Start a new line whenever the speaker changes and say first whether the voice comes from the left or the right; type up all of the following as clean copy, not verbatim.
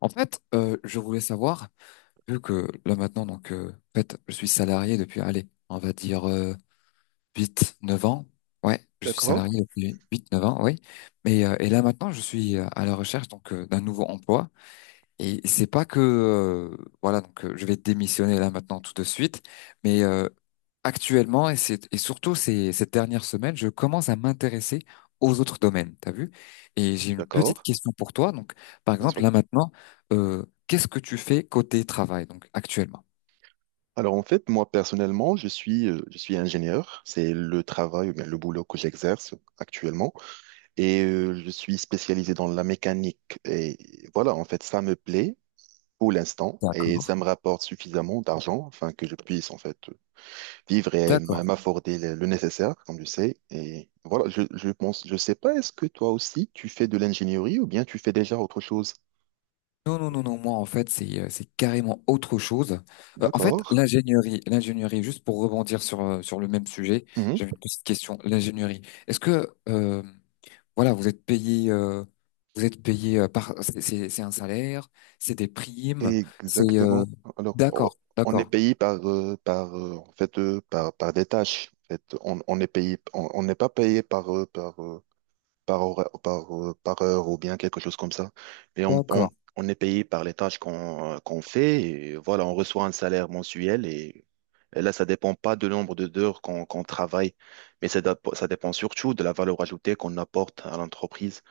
left: En fait, je voulais savoir, vu que là maintenant, je suis salarié depuis, allez, on va dire 8, 9 ans. Ouais, je suis
right: D'accord,
left: salarié depuis 8 9 ans, oui. Mais et là maintenant, je suis à la recherche d'un nouveau emploi. Et c'est pas que je vais démissionner là maintenant tout de suite, mais euh, actuellement et surtout ces cette dernière semaine, je commence à m'intéresser aux autres domaines, t'as vu? Et j'ai une petite
right: d'accord,
left: question pour toi. Donc par
right: bien
left: exemple
right: sûr.
left: là maintenant, qu'est-ce que tu fais côté travail donc actuellement?
right: Alors en fait, moi personnellement, je suis ingénieur. C'est le travail, ou bien le boulot que j'exerce actuellement. Et je suis spécialisé dans la mécanique. Et voilà, en fait, ça me plaît pour l'instant et
left: D'accord.
right: ça me rapporte suffisamment d'argent afin que je puisse en fait vivre et
left: D'accord.
right: m'afforder le nécessaire, comme tu sais. Et voilà, je pense, je sais pas, est-ce que toi aussi tu fais de l'ingénierie ou bien tu fais déjà autre chose?
left: Non, non, non, non, moi en fait c'est carrément autre chose. En fait
right: D'accord.
left: l'ingénierie, juste pour rebondir sur, sur le même sujet,
right: Mmh.
left: j'avais une petite question. L'ingénierie, est-ce que voilà vous êtes payé vous êtes payé par c'est un salaire, c'est des primes, c'est
right: Exactement. Alors,
left: d'accord,
right: on est
left: d'accord,
right: payé par, en fait, par des tâches. En fait, on est payé, on n'est pas payé par, par, par heure ou bien quelque chose comme ça. Mais
left: d'accord.
right: on est payé par les tâches qu'on qu'on fait. Et voilà, on reçoit un salaire mensuel et, là, ça dépend pas du nombre d'heures qu'on travaille, mais ça, ça dépend surtout de la valeur ajoutée qu'on apporte à l'entreprise.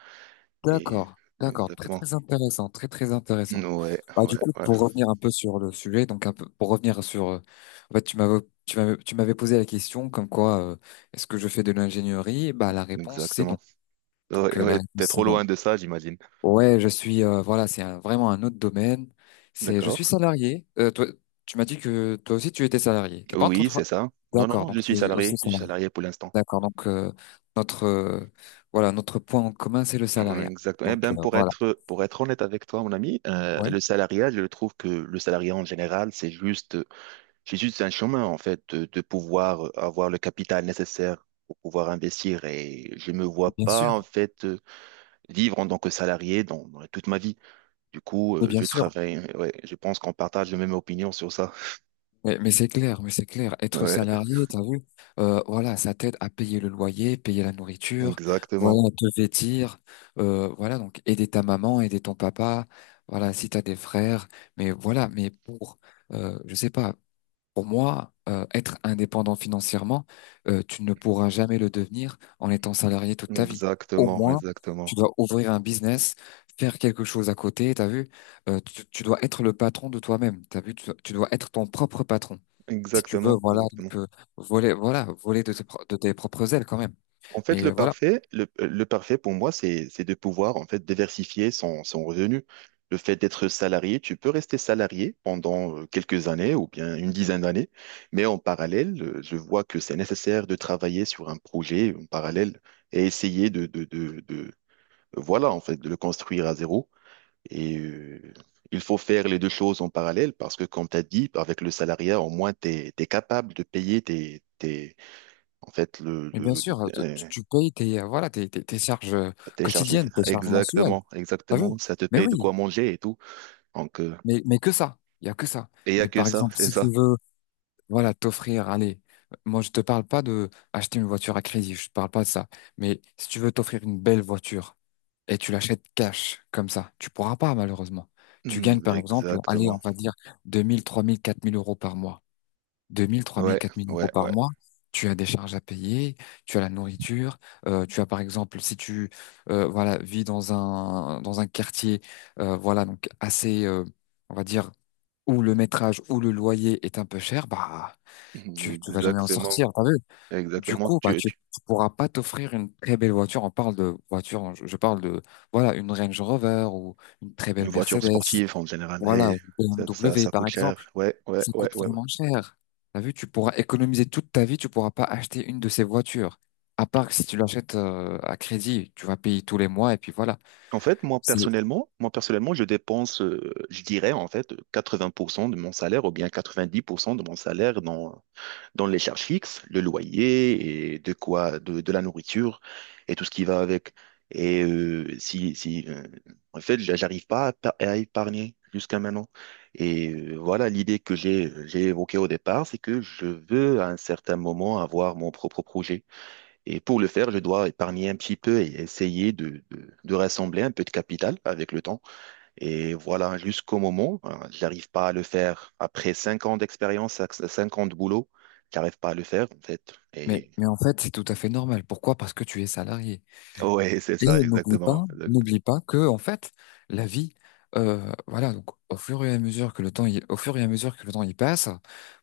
right: Et
left: D'accord, d'accord, très
right: exactement.
left: très intéressant, très très intéressant.
right: Ouais,
left: Bah,
right: ouais,
left: du coup,
right: ouais,
left: pour revenir un peu sur le sujet, donc un peu, pour revenir sur, en fait, tu m'avais posé la question comme quoi, est-ce que je fais de l'ingénierie? Bah, la réponse c'est non.
right: exactement. Ouais,
left: La
right: ouais,
left: réponse
right: t'es
left: c'est
right: trop loin
left: non.
right: de ça, j'imagine.
left: Ouais, je suis, voilà, vraiment un autre domaine. Je suis
right: D'accord.
left: salarié. Toi, tu m'as dit que toi aussi tu étais salarié. T'es pas
right: Oui, c'est
left: entrepreneur.
right: ça. Non, non,
left: D'accord,
right: non, je
left: donc tu
right: suis
left: es aussi
right: salarié. Je suis
left: salarié.
right: salarié pour l'instant.
left: D'accord, notre, voilà, notre point en commun c'est le
right: Mm.
left: salariat.
right: Exactement. Eh ben,
left: Voilà.
right: pour être honnête avec toi, mon ami,
left: Ouais,
right: le salariat, je trouve que le salariat en général, c'est juste un chemin, en fait, de pouvoir avoir le capital nécessaire pour pouvoir investir. Et je me vois
left: bien sûr.
right: pas, en fait, vivre en tant que salarié dans toute ma vie. Du coup,
left: Mais bien
right: je
left: sûr,
right: travaille. Ouais, je pense qu'on partage la même opinion sur ça.
left: mais c'est clair, mais c'est clair. Être
right: Ouais,
left: salarié, t'as vu, voilà, ça t'aide à payer le loyer, payer la nourriture,
right: exactement.
left: voilà, te vêtir, voilà, donc aider ta maman, aider ton papa, voilà, si t'as des frères, mais voilà, mais pour, je sais pas, pour moi, être indépendant financièrement, tu ne pourras jamais le devenir en étant salarié toute ta vie. Au
right: Exactement,
left: moins, tu
right: exactement,
left: dois ouvrir un business, faire quelque chose à côté, t'as vu? Tu dois être le patron de toi-même, t'as vu? Tu dois être ton propre patron. Si tu veux,
right: exactement,
left: voilà,
right: exactement.
left: voler, voilà, voler de de tes propres ailes quand même.
right: En fait, le
left: Voilà.
right: parfait, le parfait pour moi, c'est de pouvoir en fait diversifier son revenu. Le fait d'être salarié, tu peux rester salarié pendant quelques années ou bien une dizaine d'années, mais en parallèle, je vois que c'est nécessaire de travailler sur un projet en parallèle et essayer voilà, en fait, de le construire à zéro. Et il faut faire les deux choses en parallèle parce que, comme tu as dit, avec le salariat, au moins, tu es capable de payer en fait,
left: Mais bien sûr, euh, tu,
right: euh,
left: tu payes tes, tes charges
right: tes charges
left: quotidiennes, tes
right: nécessaires.
left: charges mensuelles,
right: Exactement,
left: t'as vu?
right: exactement. Ça te
left: Mais
right: paye de
left: oui,
right: quoi manger et tout. Donc,
left: mais que ça. Il y a que ça.
right: et il n'y a
left: Mais
right: que
left: par
right: ça,
left: exemple,
right: c'est
left: si tu
right: ça.
left: veux voilà, t'offrir, allez, moi je te parle pas de acheter une voiture à crédit, je te parle pas de ça. Mais si tu veux t'offrir une belle voiture et tu l'achètes cash, comme ça, tu pourras pas malheureusement. Tu gagnes
right: Hmm,
left: par exemple, allez, on
right: exactement.
left: va dire 2000, 3000, 4000 euros par mois. 2000, 3000,
right: Ouais,
left: 4000 euros
right: ouais,
left: par
right: ouais.
left: mois. Tu as des charges à payer, tu as la nourriture, tu as par exemple, si tu, voilà, vis dans un quartier, voilà, on va dire, où le métrage ou le loyer est un peu cher, bah
right: Hmm,
left: tu vas jamais en
right: exactement,
left: sortir, t'as vu? Du
right: exactement.
left: coup, tu pourras pas t'offrir une très belle voiture. On parle de voiture, je parle de, voilà, une Range Rover ou une très
right: Une
left: belle
right: voiture
left: Mercedes.
right: sportive en général,
left: Voilà,
right: et
left: une BMW,
right: ça
left: par
right: coûte
left: exemple.
right: cher. Ouais, ouais,
left: Ça
right: ouais,
left: coûte
right: ouais. Ouais.
left: vraiment cher. T'as vu, tu pourras économiser toute ta vie, tu pourras pas acheter une de ces voitures. À part que si tu l'achètes, à crédit, tu vas payer tous les mois et puis voilà.
right: En fait,
left: C'est,
right: moi personnellement, je dépense, je dirais en fait 80% de mon salaire ou bien 90% de mon salaire dans les charges fixes, le loyer et de quoi, de la nourriture et tout ce qui va avec. Et si, si en fait, j'arrive pas à épargner jusqu'à maintenant. Et voilà l'idée que j'ai évoquée au départ, c'est que je veux à un certain moment avoir mon propre projet. Et pour le faire, je dois épargner un petit peu et essayer de rassembler un peu de capital avec le temps. Et voilà, jusqu'au moment, hein, j'arrive pas à le faire. Après 5 ans d'expérience, cinq ans de boulot, j'arrive pas à le faire, en fait. Et
left: mais en fait, c'est tout à fait normal. Pourquoi? Parce que tu es salarié.
right: ouais, c'est
left: Et
right: ça, exactement.
left: n'oublie pas que en fait, la vie, voilà, donc au fur et à mesure que le temps, au fur et à mesure que le temps y passe,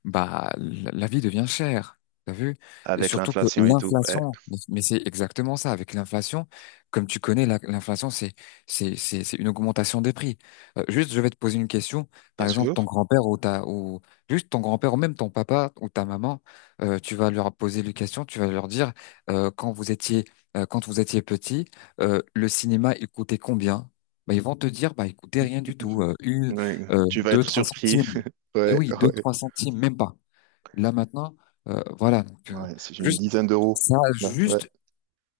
left: bah la vie devient chère. T'as vu? Et
right: Avec
left: surtout que
right: l'inflation et tout. Ouais,
left: l'inflation, mais c'est exactement ça. Avec l'inflation, comme tu connais, l'inflation, c'est c'est une augmentation des prix. Juste, je vais te poser une question. Par
right: bien
left: exemple,
right: sûr.
left: ton grand-père ou juste ton grand-père ou même ton papa ou ta maman, tu vas leur poser une question. Tu vas leur dire euh, quand vous étiez quand vous étiez petit, le cinéma, il coûtait combien? Bah, ils vont te dire, bah, il coûtait rien du tout,
right: Ouais,
left: euh,
right: tu vas
left: deux,
right: être
left: trois
right: surpris.
left: centimes. Eh
right: Ouais,
left: oui, deux,
right: ouais.
left: trois centimes, même pas. Là maintenant, euh, voilà, donc, euh,
right: Ouais, c'est une
left: juste
right: dizaine d'euros,
left: ça, a
right: là. Ouais.
left: juste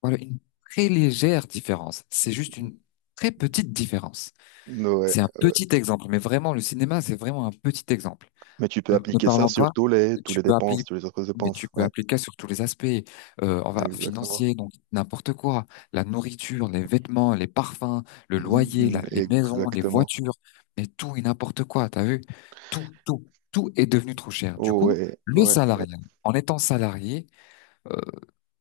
left: voilà une très légère différence. C'est juste une très petite différence.
right: Ouais,
left: C'est un
right: ouais.
left: petit exemple, mais vraiment, le cinéma, c'est vraiment un petit exemple.
right: Mais tu peux
left: Ne
right: appliquer ça
left: parlons pas,
right: sur tous
left: tu
right: les
left: peux appeler,
right: dépenses, toutes les autres
left: mais
right: dépenses.
left: tu peux
right: Ouais,
left: appliquer sur tous les aspects, on va,
right: exactement.
left: financier, donc n'importe quoi, la nourriture, les vêtements, les parfums, le loyer,
right: Mm,
left: les maisons, les
right: exactement.
left: voitures, mais tout et n'importe quoi, t'as vu? Tout, tout, tout est devenu trop cher. Du coup,
right: Ouais,
left: le
right: ouais, ouais.
left: salarié, en étant salarié, euh,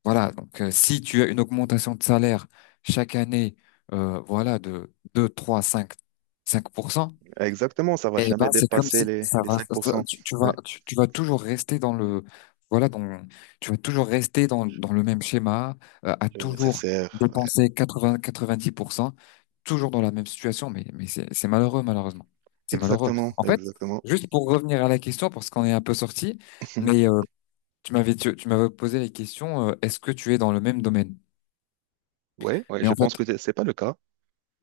left: voilà, si tu as une augmentation de salaire chaque année, voilà, de deux, trois, cinq, cinq pour cent.
right: Exactement, ça va
left: Eh ben,
right: jamais
left: c'est comme
right: dépasser
left: si
right: les 5%. Ouais,
left: tu vas toujours rester voilà, dans, tu vas toujours rester dans le même schéma, à
right: le
left: toujours
right: nécessaire. Ouais.
left: dépenser 80, 90%, toujours dans la même situation, mais c'est malheureux, malheureusement. C'est malheureux.
right: Exactement,
left: En fait,
right: exactement.
left: juste pour revenir à la question, parce qu'on est un peu sorti, mais, tu m'avais posé la question, est-ce que tu es dans le même domaine?
right: Ouais, ouais,
left: Mais
right: je
left: en
right: pense
left: fait,
right: que c'est pas le cas.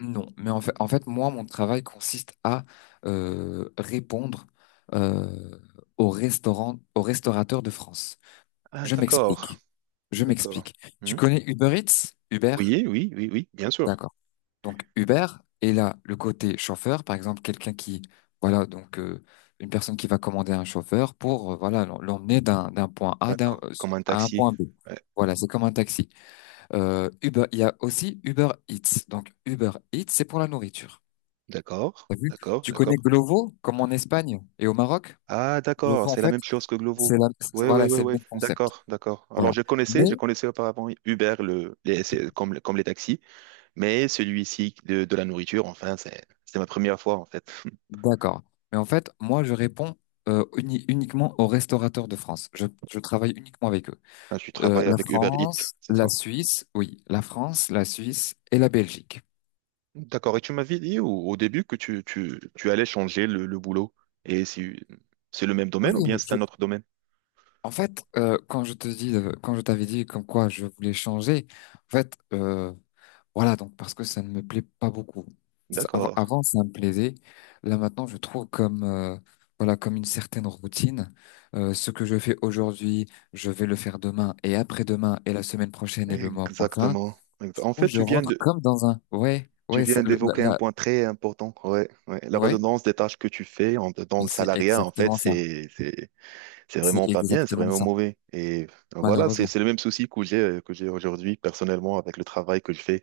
left: non, mais en fait, moi, mon travail consiste à répondre euh, aux restaurants, aux restaurateurs de France.
right: Ah,
left: Je
right: d'accord,
left: m'explique. Je
right: d'accord.
left: m'explique. Tu
right: Hmm.
left: connais Uber Eats? Uber?
right: Oui, oui, oui, oui, bien sûr.
left: D'accord. Donc Uber est là le côté chauffeur, par exemple, quelqu'un qui, voilà, une personne qui va commander un chauffeur pour, voilà, l'emmener d'un point A
right: Ah, comme un
left: à un
right: taxi.
left: point B.
right: Ouais.
left: Voilà, c'est comme un taxi. Uber, il y a aussi Uber Eats. Donc Uber Eats, c'est pour la nourriture.
right: D'accord,
left: T'as vu?
right: d'accord,
left: Tu connais
right: d'accord.
left: Glovo, comme en Espagne et au Maroc?
right: Ah, d'accord,
left: Glovo, en
right: c'est la
left: fait,
right: même chose que Glovo. Oui, oui,
left: voilà,
right: oui,
left: c'est le
right: oui,
left: même concept.
right: d'accord, d'accord. Alors,
left: Voilà. Mais,
right: je connaissais auparavant Uber c'est comme, comme les taxis, mais celui-ci de la nourriture, enfin, c'est ma première fois, en fait.
left: d'accord. Mais en fait, moi, je réponds uniquement aux restaurateurs de France. Je travaille uniquement avec eux.
right: Là, tu travailles avec Uber Eats, c'est ça.
left: La France, la Suisse et la Belgique.
right: D'accord, et tu m'avais dit au début que tu allais changer le boulot, et c'est le même
left: Oui,
right: domaine ou bien c'est un autre domaine?
left: en fait, quand je te dis, quand je t'avais dit comme quoi je voulais changer, en fait, voilà, donc parce que ça ne me plaît pas beaucoup. Avant,
right: D'accord.
left: avant, ça me plaisait. Là, maintenant, je trouve comme, voilà, comme une certaine routine. Ce que je fais aujourd'hui, je vais le faire demain et après-demain et la semaine prochaine et le mois prochain,
right: Exactement. En
left: où
right: fait,
left: je rentre comme dans un. Ouais,
right: tu
left: ouais, ça,
right: viens
left: le- la,
right: d'évoquer un
left: la-
right: point très important, ouais, ouais. La
left: ouais,
right: redondance des tâches que tu fais dans
left: mais
right: le
left: c'est
right: salariat, en fait,
left: exactement ça.
right: c'est
left: C'est
right: vraiment pas bien, c'est
left: exactement
right: vraiment
left: ça,
right: mauvais. Et voilà,
left: malheureusement.
right: c'est le même souci que j'ai aujourd'hui personnellement avec le travail que je fais.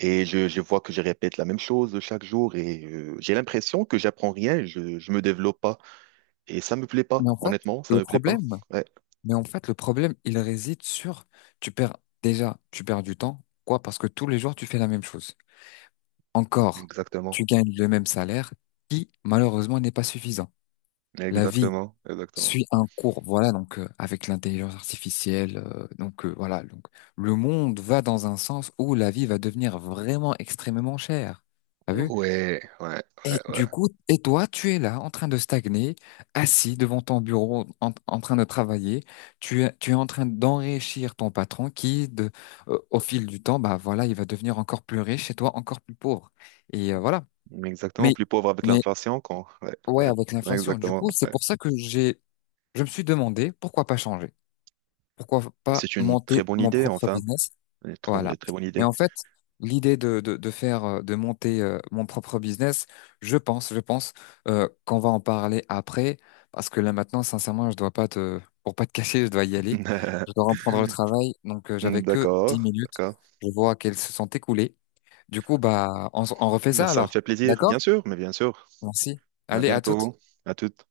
right: Et je vois que je répète la même chose chaque jour et j'ai l'impression que j'apprends rien, je me développe pas. Et ça me plaît pas,
left: Mais en fait,
right: honnêtement, ça
left: le
right: me plaît pas.
left: problème,
right: Ouais,
left: mais en fait, le problème, il réside sur, tu perds déjà, tu perds du temps. Quoi? Parce que tous les jours, tu fais la même chose. Encore,
right: exactement,
left: tu gagnes le même salaire qui, malheureusement, n'est pas suffisant. La vie
right: exactement, exactement.
left: suit un cours, voilà, avec l'intelligence artificielle, le monde va dans un sens où la vie va devenir vraiment extrêmement chère. T'as vu?
right: Ouais, ouais,
left: Et
right: ouais, ouais.
left: du coup, et toi, tu es là en train de stagner, assis devant ton bureau, en train de travailler. Tu es en train d'enrichir ton patron qui, au fil du temps, bah voilà, il va devenir encore plus riche et toi encore plus pauvre. Et voilà.
right: Exactement,
left: Mais,
right: plus pauvre avec
left: mais
right: l'inflation quand. Ouais,
left: ouais,
right: ouais,
left: avec
right: ouais,
left: l'inflation. Du
right: exactement.
left: coup, c'est
right: Ouais.
left: pour ça que je me suis demandé pourquoi pas changer, pourquoi pas
right: C'est une
left: monter
right: très bonne
left: mon
right: idée,
left: propre
right: enfin.
left: business.
right: Une trop-
left: Voilà.
right: une très bonne
left: Et
right: idée.
left: en fait, l'idée de faire, de monter mon propre business, je pense qu'on va en parler après, parce que là maintenant, sincèrement, je dois pas te, pour pas te cacher, je dois y aller. Je dois reprendre le travail, j'avais que 10
right: D'accord,
left: minutes.
right: d'accord.
left: Je vois qu'elles se sont écoulées. Du coup, bah, on refait ça
right: Ça me
left: alors.
right: fait plaisir,
left: D'accord?
right: bien sûr, mais bien sûr.
left: Merci.
right: À
left: Allez, à toutes.
right: bientôt, à toutes.